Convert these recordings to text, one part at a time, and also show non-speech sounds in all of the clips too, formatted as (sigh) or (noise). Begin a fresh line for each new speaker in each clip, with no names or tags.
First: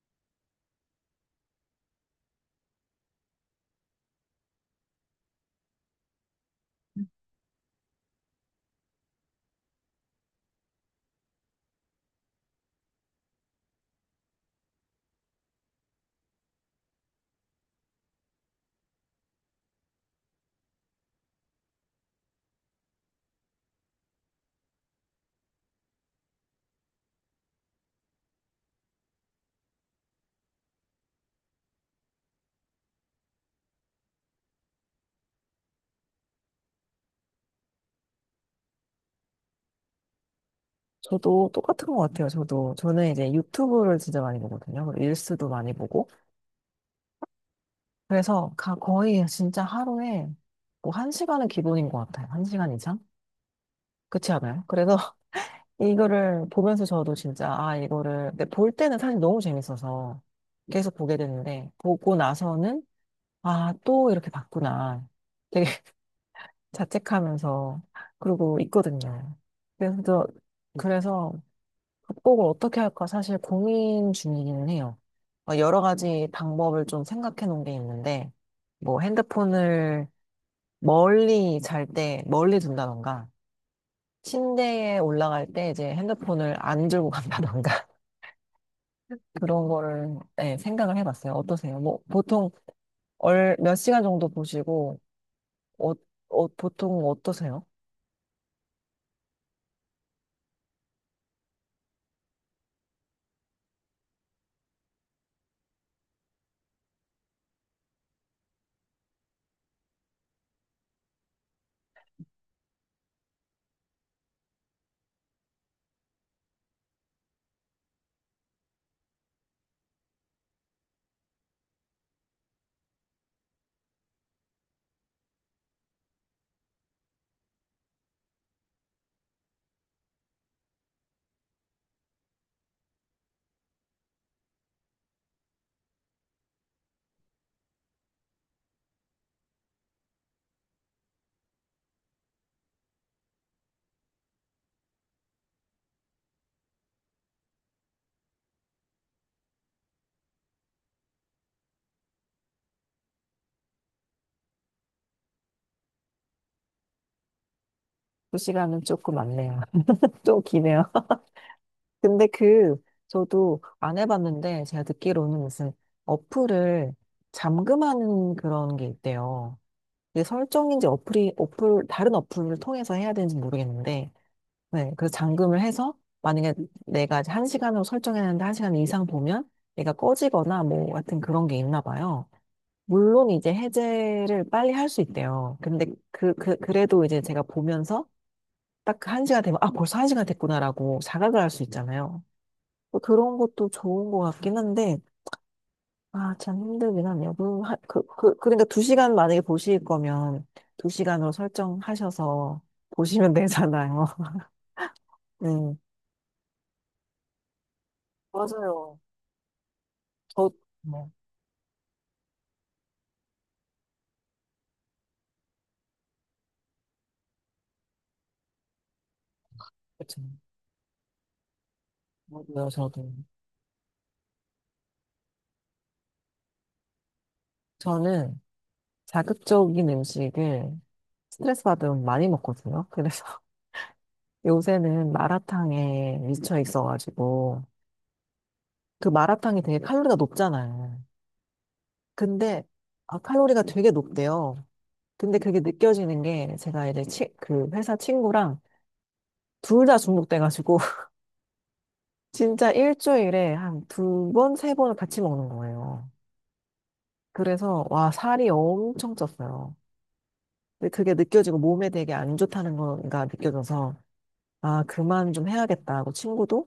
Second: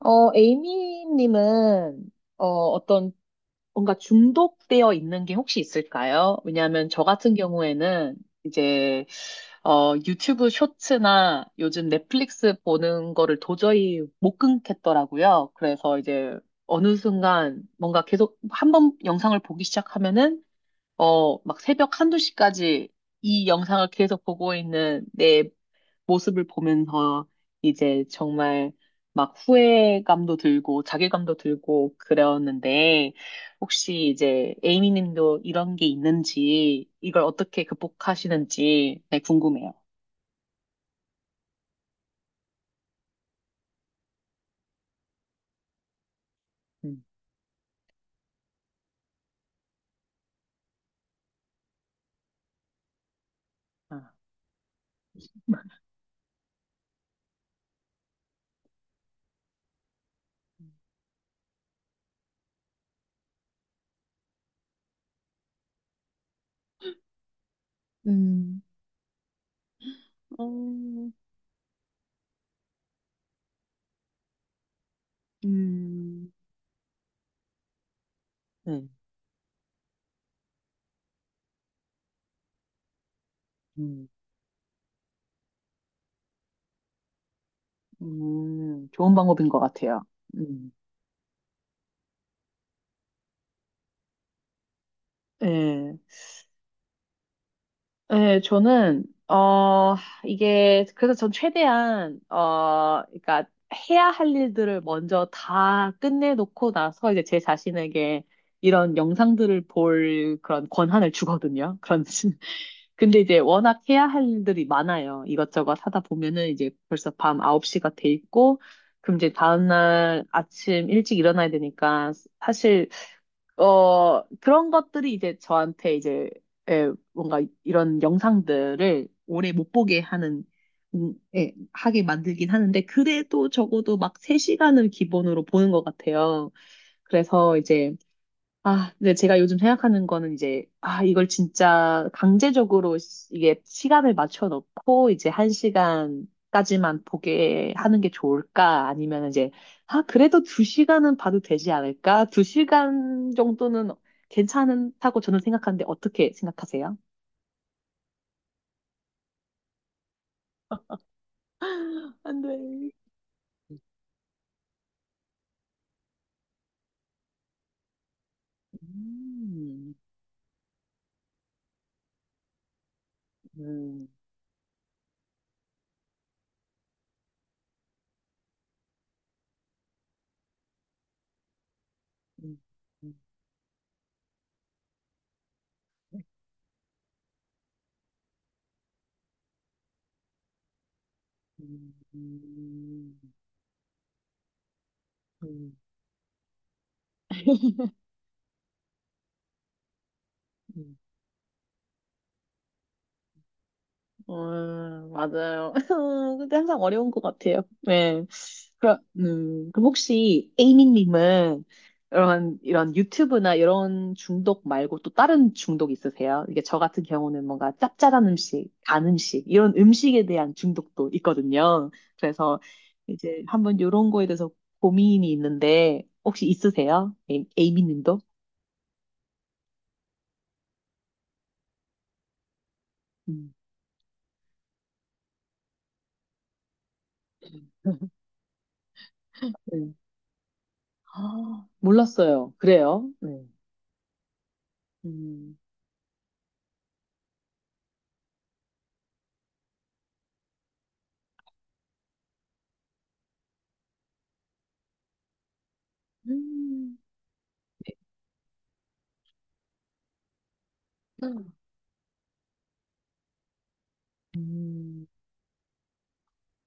에이미님은, 어, 어떤, 뭔가 중독되어 있는 게 혹시 있을까요? 왜냐하면 저 같은 경우에는 이제, 유튜브 쇼츠나 요즘 넷플릭스 보는 거를 도저히 못 끊겠더라고요. 그래서 이제 어느 순간 뭔가 계속 한번 영상을 보기 시작하면은, 막 새벽 한두 시까지 이 영상을 계속 보고 있는 내 모습을 보면서 이제 정말 막 후회감도 들고 자괴감도 들고 그랬는데 혹시 이제 에이미 님도 이런 게 있는지 이걸 어떻게 극복하시는지 네, 궁금해요.
저도 똑같은 것 같아요. 저도 저는 이제 유튜브를 진짜 많이 보거든요. 그리고 릴스도 많이 보고,
음.
그래서 거의 진짜 하루에 뭐 한 시간은 기본인 것 같아요. 1시간 이상?
아.
그렇지 않아요? 그래서 (laughs)
(laughs)
이거를 보면서 저도 진짜, 아, 이거를 근데 볼 때는 사실 너무 재밌어서 계속 보게 되는데, 보고 나서는 아, 또 이렇게 봤구나. 되게 (laughs) 자책하면서 그러고
음,
있거든요. 그래서 저-
어,
그래서 극복을 어떻게 할까 사실 고민 중이기는 해요. 여러 가지
음,
방법을 좀 생각해 놓은 게 있는데,
네.
뭐 핸드폰을 멀리, 잘 때 멀리 둔다던가,
음,
침대에 올라갈 때 이제 핸드폰을 안 들고 간다던가,
좋은
(laughs)
방법인 것
그런
같아요.
거를, 네,
음,
생각을 해봤어요. 어떠세요? 뭐 보통 몇 시간 정도 보시고, 어,
예.
보통 어떠세요?
네, 저는 어 이게 그래서 전 최대한 그러니까 해야 할 일들을 먼저 다 끝내놓고 나서 이제 제 자신에게 이런 영상들을 볼 그런 권한을 주거든요. 그런 (laughs) 근데 이제 워낙 해야 할 일들이 많아요. 이것저것 하다 보면은 이제 벌써 밤 9시가 돼 있고 그럼 이제 다음날 아침 일찍 일어나야 되니까 사실 그런 것들이 이제 저한테 이제 예, 뭔가 이런 영상들을 오래 못 보게 하는 예, 하게 만들긴 하는데 그래도 적어도 막 3시간을 기본으로 보는 것 같아요. 그래서 이제 아, 근데 제가 요즘 생각하는 거는 이제, 아, 이걸 진짜 강제적으로 이게 시간을 맞춰 놓고 이제 1시간까지만 보게 하는 게 좋을까? 아니면 이제, 아, 그래도 2시간은 봐도 되지 않을까? 2시간 정도는 괜찮다고 저는 생각하는데 어떻게 생각하세요?
두 시간은 조금 많네요. (laughs) 좀 기네요. 근데
안 돼.
그, 저도 안 해봤는데, 제가 듣기로는 무슨 어플을 잠금하는 그런 게 있대요.
음,
이게 설정인지 다른 어플을 통해서 해야 되는지
음,
모르겠는데, 네, 그래서 잠금을 해서, 만약에 내가 이제 한 시간으로 설정했는데 1시간 이상 보면 얘가 꺼지거나 뭐 같은 그런 게 있나 봐요.
음, 음,
물론 이제 해제를 빨리 할 수 있대요. 근데 그래도 이제 제가 보면서 딱 그 1시간 되면, 아, 벌써 1시간 됐구나라고 자각을 할 수
음,
있잖아요. 뭐
음,
그런 것도 좋은 것 같긴 한데,
음,
아, 참 힘들긴 하네요. 그러니까 2시간 만약에 보실 거면 두
음.
시간으로 설정하셔서 보시면 되잖아요. (laughs)
맞아요.
네.
(laughs) 근데 항상 어려운 것 같아요. 네. 그럼,
맞아요.
그럼
저,
혹시
뭐,
에이미님은 이런 유튜브나 이런 중독 말고 또 다른 중독 있으세요? 이게 저 같은 경우는 뭔가 짭짤한 음식, 단 음식, 이런
그쵸.
음식에 대한 중독도 있거든요. 그래서
맞아요, 저도.
이제 한번 이런 거에 대해서 고민이 있는데 혹시 있으세요? 에이미님도?
저는 자극적인 음식을 스트레스 받으면 많이 먹거든요. 그래서
음,
(laughs) 요새는 마라탕에 미쳐 있어가지고,
(laughs)
그 마라탕이 되게
네.
칼로리가 높잖아요.
아, 몰랐어요.
근데,
그래요?
아,
네.
칼로리가 되게 높대요. 근데
음.
그게 느껴지는 게 제가 이제 그 회사 친구랑 둘 다 중독돼가지고 (laughs) 진짜 일주일에 한 2번, 세 번을 같이 먹는 거예요.
음.
그래서,
네.
와, 살이 엄청 쪘어요. 근데 그게
음.
느껴지고 몸에 되게 안 좋다는 거가 느껴져서, 아,
음.
그만 좀 해야겠다 하고 친구도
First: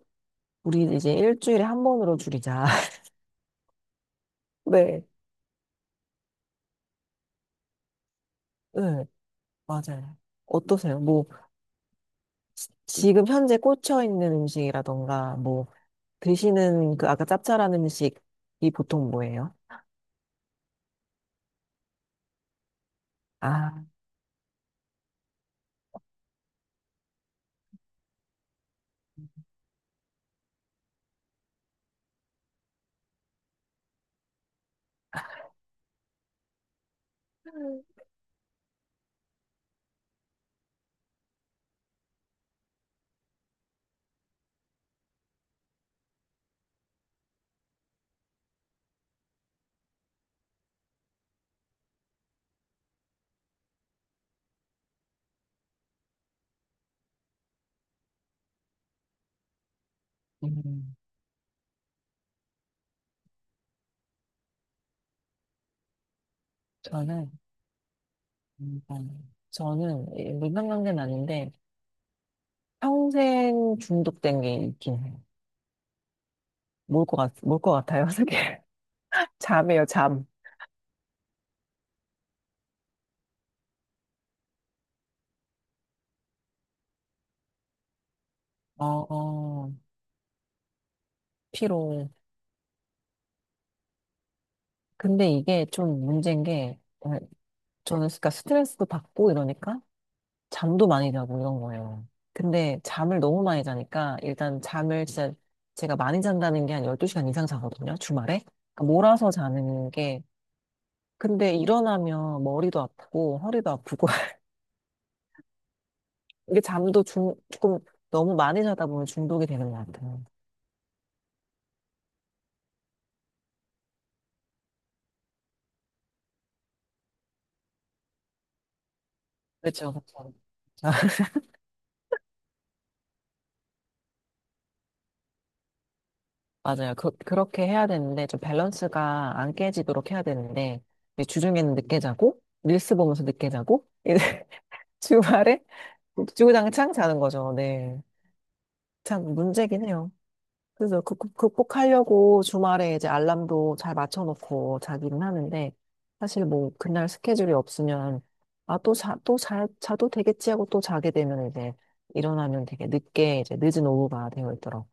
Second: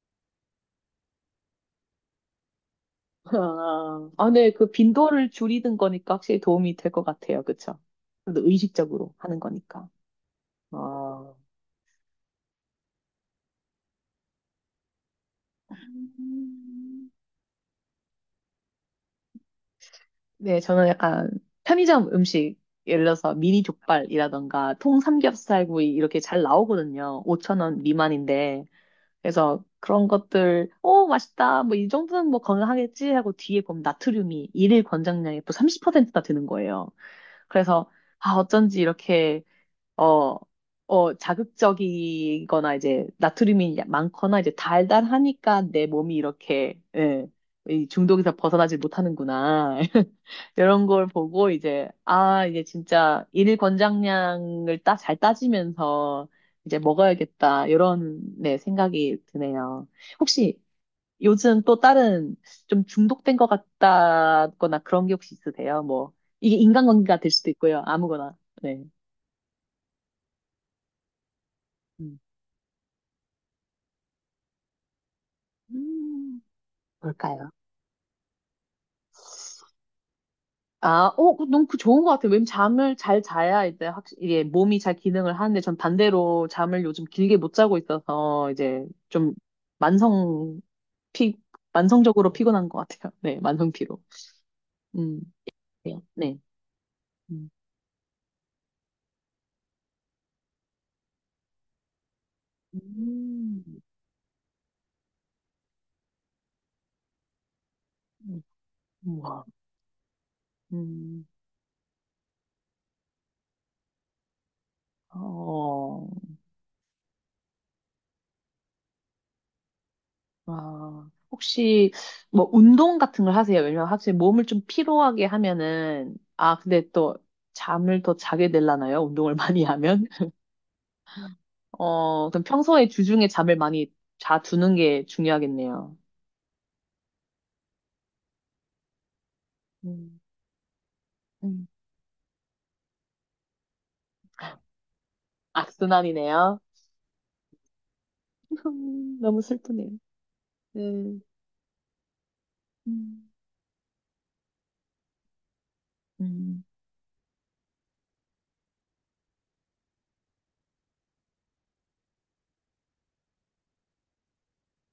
우리 이제 일주일에 한 번으로 줄이자.
아, 아, 네,
(laughs)
그
네,
빈도를 줄이는 거니까 확실히 도움이 될 것 같아요. 그쵸? 그래도
네,
의식적으로 하는 거니까.
맞아요. 어떠세요? 뭐
아.
지금 현재 꽂혀 있는 음식이라던가, 뭐 드시는, 그
음.
아까 짭짤한 음식이 보통 뭐예요?
네, 저는 약간 편의점 음식, 예를 들어서 미니
아,
족발이라던가 통 삼겹살구이 이렇게 잘 나오거든요. 5천 원 미만인데. 그래서 그런 것들, 오, 맛있다. 뭐 이 정도는 뭐 건강하겠지 하고 뒤에 보면 나트륨이 일일 권장량의 또 30%나 되는 거예요. 그래서 아 어쩐지 이렇게 어, 자극적이거나 이제 나트륨이 많거나 이제 달달하니까 내 몸이 이렇게 예, 이 중독에서 벗어나지 못하는구나. (laughs) 이런 걸 보고 이제 아 이제 진짜 일일 권장량을 잘 따지면서 이제 먹어야겠다 이런 네 생각이 드네요. 혹시
음,
요즘 또 다른 좀 중독된 것 같다거나 그런 게 혹시 있으세요? 뭐, 이게 인간관계가 될
저는,
수도 있고요. 아무거나.
음,
네.
물만 관계는 아닌데,
음.
평생 중독된 게 있긴 해요.
음, 뭘까요?
뭘것 같아요, 그게? (laughs) 잠이에요, 잠.
아, 너무 그 좋은 것 같아요. 왜냐면 잠을 잘 자야 이제 확실히 이게 몸이 잘 기능을 하는데 전 반대로 잠을 요즘 길게 못 자고 있어서 이제
어,
좀
어,
만성 피,
피로.
만성적으로 피곤한 것 같아요. (laughs) 네, 만성 피로. 음,
근데 이게
그래요?
좀
네.
문제인 게, 어,
음,
저는 그러니까 스트레스도 받고 이러니까 잠도 많이 자고 이런 거예요. 근데 잠을 너무
음,
많이 자니까 일단 잠을 진짜 제가 많이 잔다는 게 한 12시간 이상 자거든요, 주말에. 그러니까 몰아서
우와.
자는 게,
음,
근데 일어나면 머리도 아프고 허리도 아프고 (laughs)
어.
이게 잠도 조금 너무 많이 자다 보면 중독이 되는 것 같아요.
아, 혹시 뭐 운동 같은 걸 하세요? 왜냐면 확실히 몸을 좀 피로하게 하면은 아, 근데 또 잠을 더 자게 되려나요? 운동을 많이
그렇죠,
하면? (laughs)
그렇죠. (laughs)
그럼 평소에 주중에 잠을 많이 자 두는 게 중요하겠네요.
맞아요. 그렇게 해야 되는데 좀 밸런스가 안 깨지도록
음,
해야 되는데 이제
음.
주중에는 늦게 자고 릴스 보면서 늦게 자고 (laughs) 이제 주말에
악순환이네요.
주구장창 자는 거죠. 네,
(laughs)
참
너무
문제긴
슬프네요.
해요.
네
그래서 극복하려고 주말에 이제
음.
알람도 잘 맞춰놓고 자기는 하는데, 사실
음.
뭐, 그날 스케줄이 없으면, 아, 자도 되겠지 하고 또 자게 되면 이제, 일어나면 되게 늦게, 이제 늦은 오후가 되어 있더라고.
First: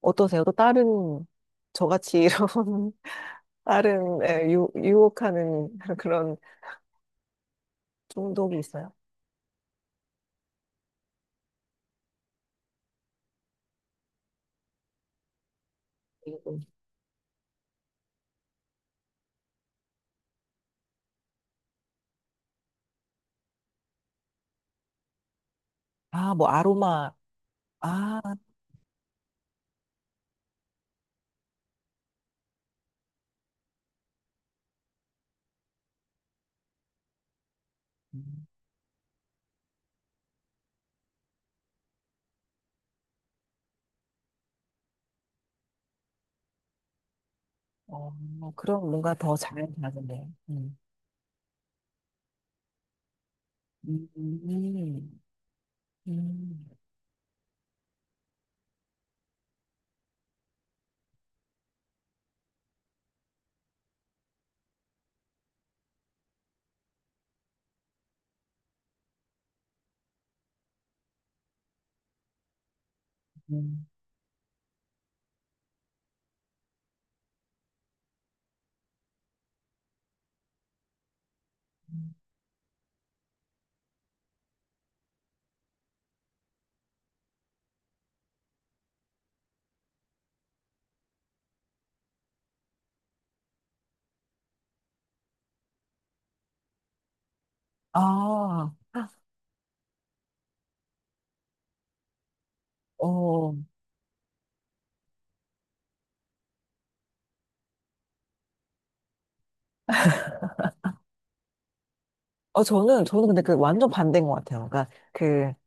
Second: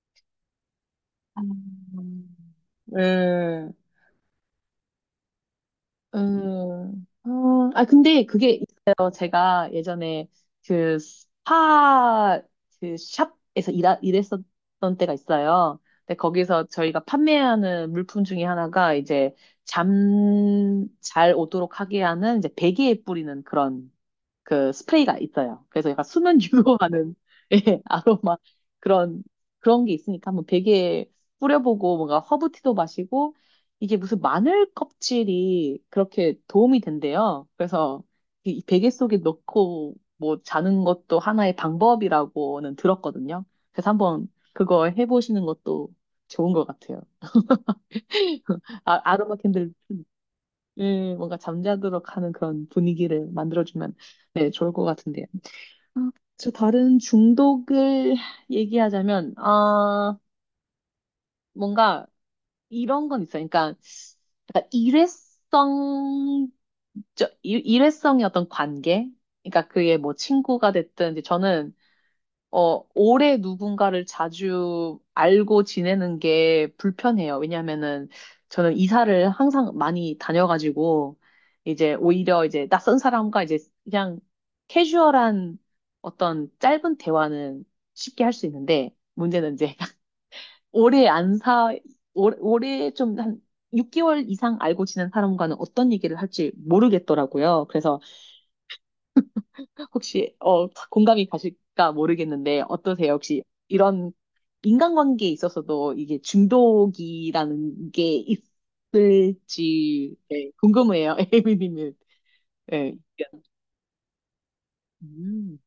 어떠세요? 또 다른, 저같이 이런, (laughs)
네.
다른, 예, 유혹하는 (laughs) 그런
아, 근데 그게
중독이 있어요?
있어요. 제가 예전에 그 스파, 그 샵에서 일했었던 때가 있어요. 근데 거기서 저희가 판매하는 물품 중에 하나가 이제 잠 잘 오도록 하게 하는 이제 베개에 뿌리는 그런 그 스프레이가 있어요. 그래서 약간
아,
수면
뭐, 아로마,
유도하는 (laughs) 예,
아,
아로마 그런 그런 게 있으니까 한번 베개에 뿌려보고 뭔가 허브티도 마시고 이게 무슨 마늘 껍질이 그렇게 도움이 된대요. 그래서
음.
이 베개 속에 넣고 뭐 자는 것도 하나의 방법이라고는 들었거든요. 그래서 한번 그거 해보시는 것도 좋은 것 같아요.
어,
(laughs)
그럼
아,
뭔가
아로마
더 잘
캔들
나는데. 음.
예, 뭔가 잠자도록 하는 그런 분위기를 만들어주면
음.
네, 좋을 것 같은데요. 아, 저
음.
다른 중독을 (laughs) 얘기하자면, 아, 뭔가 이런 건 있어요. 그러니까 약간 일회성, 일회성의 어떤 관계? 그러니까 그게 뭐 친구가 됐든, 이제 저는 오래
음.
누군가를 자주 알고 지내는 게 불편해요. 왜냐면은 저는 이사를 항상 많이 다녀가지고 이제 오히려 이제 낯선 사람과 이제 그냥 캐주얼한 어떤 짧은 대화는 쉽게 할 수 있는데 문제는 이제 (laughs) 오래 안 사, 오래 좀 한 6개월 이상 알고 지낸 사람과는 어떤 얘기를 할지 모르겠더라고요. 그래서
아,
혹시 공감이 가실까 모르겠는데 어떠세요? 혹시
어,
이런 인간관계에 있어서도 이게 중독이라는 게 있을지 네, 궁금해요. (laughs) 에이비님은 네.
저는 근데 그 완전 반대인 것 같아요.
음,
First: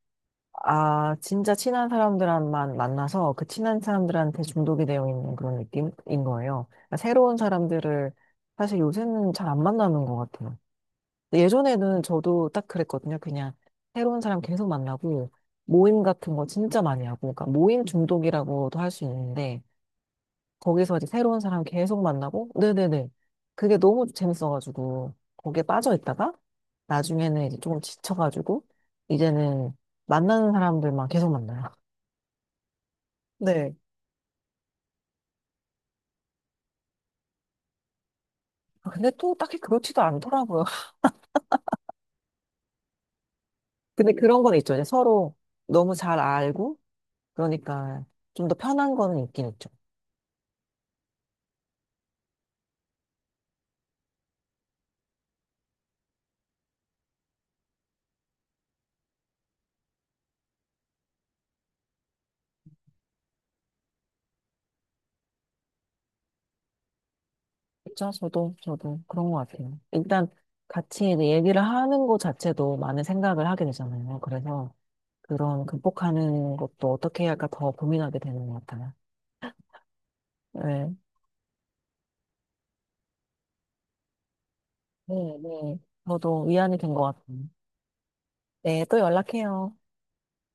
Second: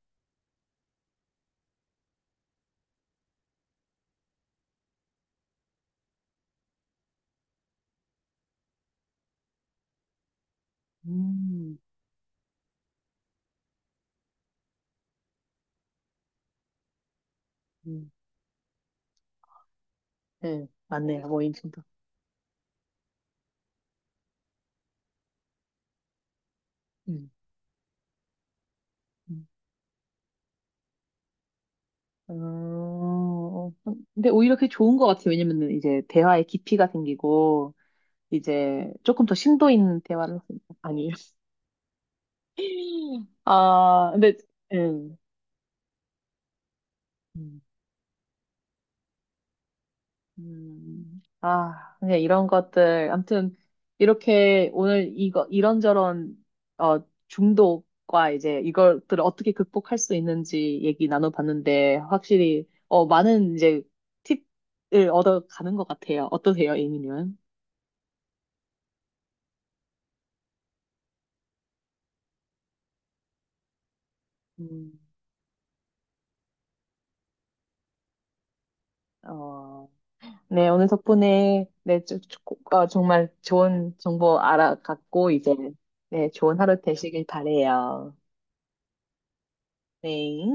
아, 진짜 친한 사람들만 만나서 그 친한 사람들한테 중독이 되어 있는 그런 느낌인 거예요. 그러니까 새로운 사람들을 사실 요새는 잘 안 만나는 것 같아요. 근데
음,
예전에는 저도 딱 그랬거든요. 그냥 새로운 사람 계속 만나고 모임 같은 거 진짜 많이 하고, 그러니까 모임
음,
중독이라고도 할 수 있는데,
네,
거기서 이제
맞네요.
새로운
모임
사람
중독.
계속 만나고, 네네네. 그게 너무 재밌어가지고, 거기에 빠져 있다가,
음,
나중에는 이제 조금 지쳐가지고,
음.
이제는 만나는 사람들만 계속 만나요.
어, 어,
네.
근데 오히려 그게 좋은 것 같아요. 왜냐면은 이제 대화의 깊이가 생기고
아,
이제
근데
조금 더
또 딱히
심도 있는
그렇지도
대화를
않더라고요. (laughs)
아니에요. (laughs) 아,
근데
근데
그런 건 있죠. 이제
음.
서로 너무 잘 알고,
음.
그러니까 좀 더 편한 거는 있긴 있죠.
아, 그냥 이런 것들. 아무튼, 이렇게 오늘 이거, 이런저런, 중독과 이제 이것들을 어떻게 극복할 수 있는지 얘기 나눠봤는데, 확실히, 많은 이제 팁을 얻어가는 것 같아요. 어떠세요, A님은?
진짜 저도, 저도 그런 것 같아요. 일단 같이 이제 얘기를 하는 것 자체도 많은 생각을 하게 되잖아요. 그래서
음,
그런 극복하는 것도 어떻게 해야 할까 더 고민하게 되는 것 같아요.
어, 네, 오늘
네,
덕분에, 네, 정말 좋은 정보
네,
알아갔고, 이제,
네.
네,
저도
좋은
위안이
하루
된 것
되시길
같아요.
바래요.
네, 또 연락해요.
네.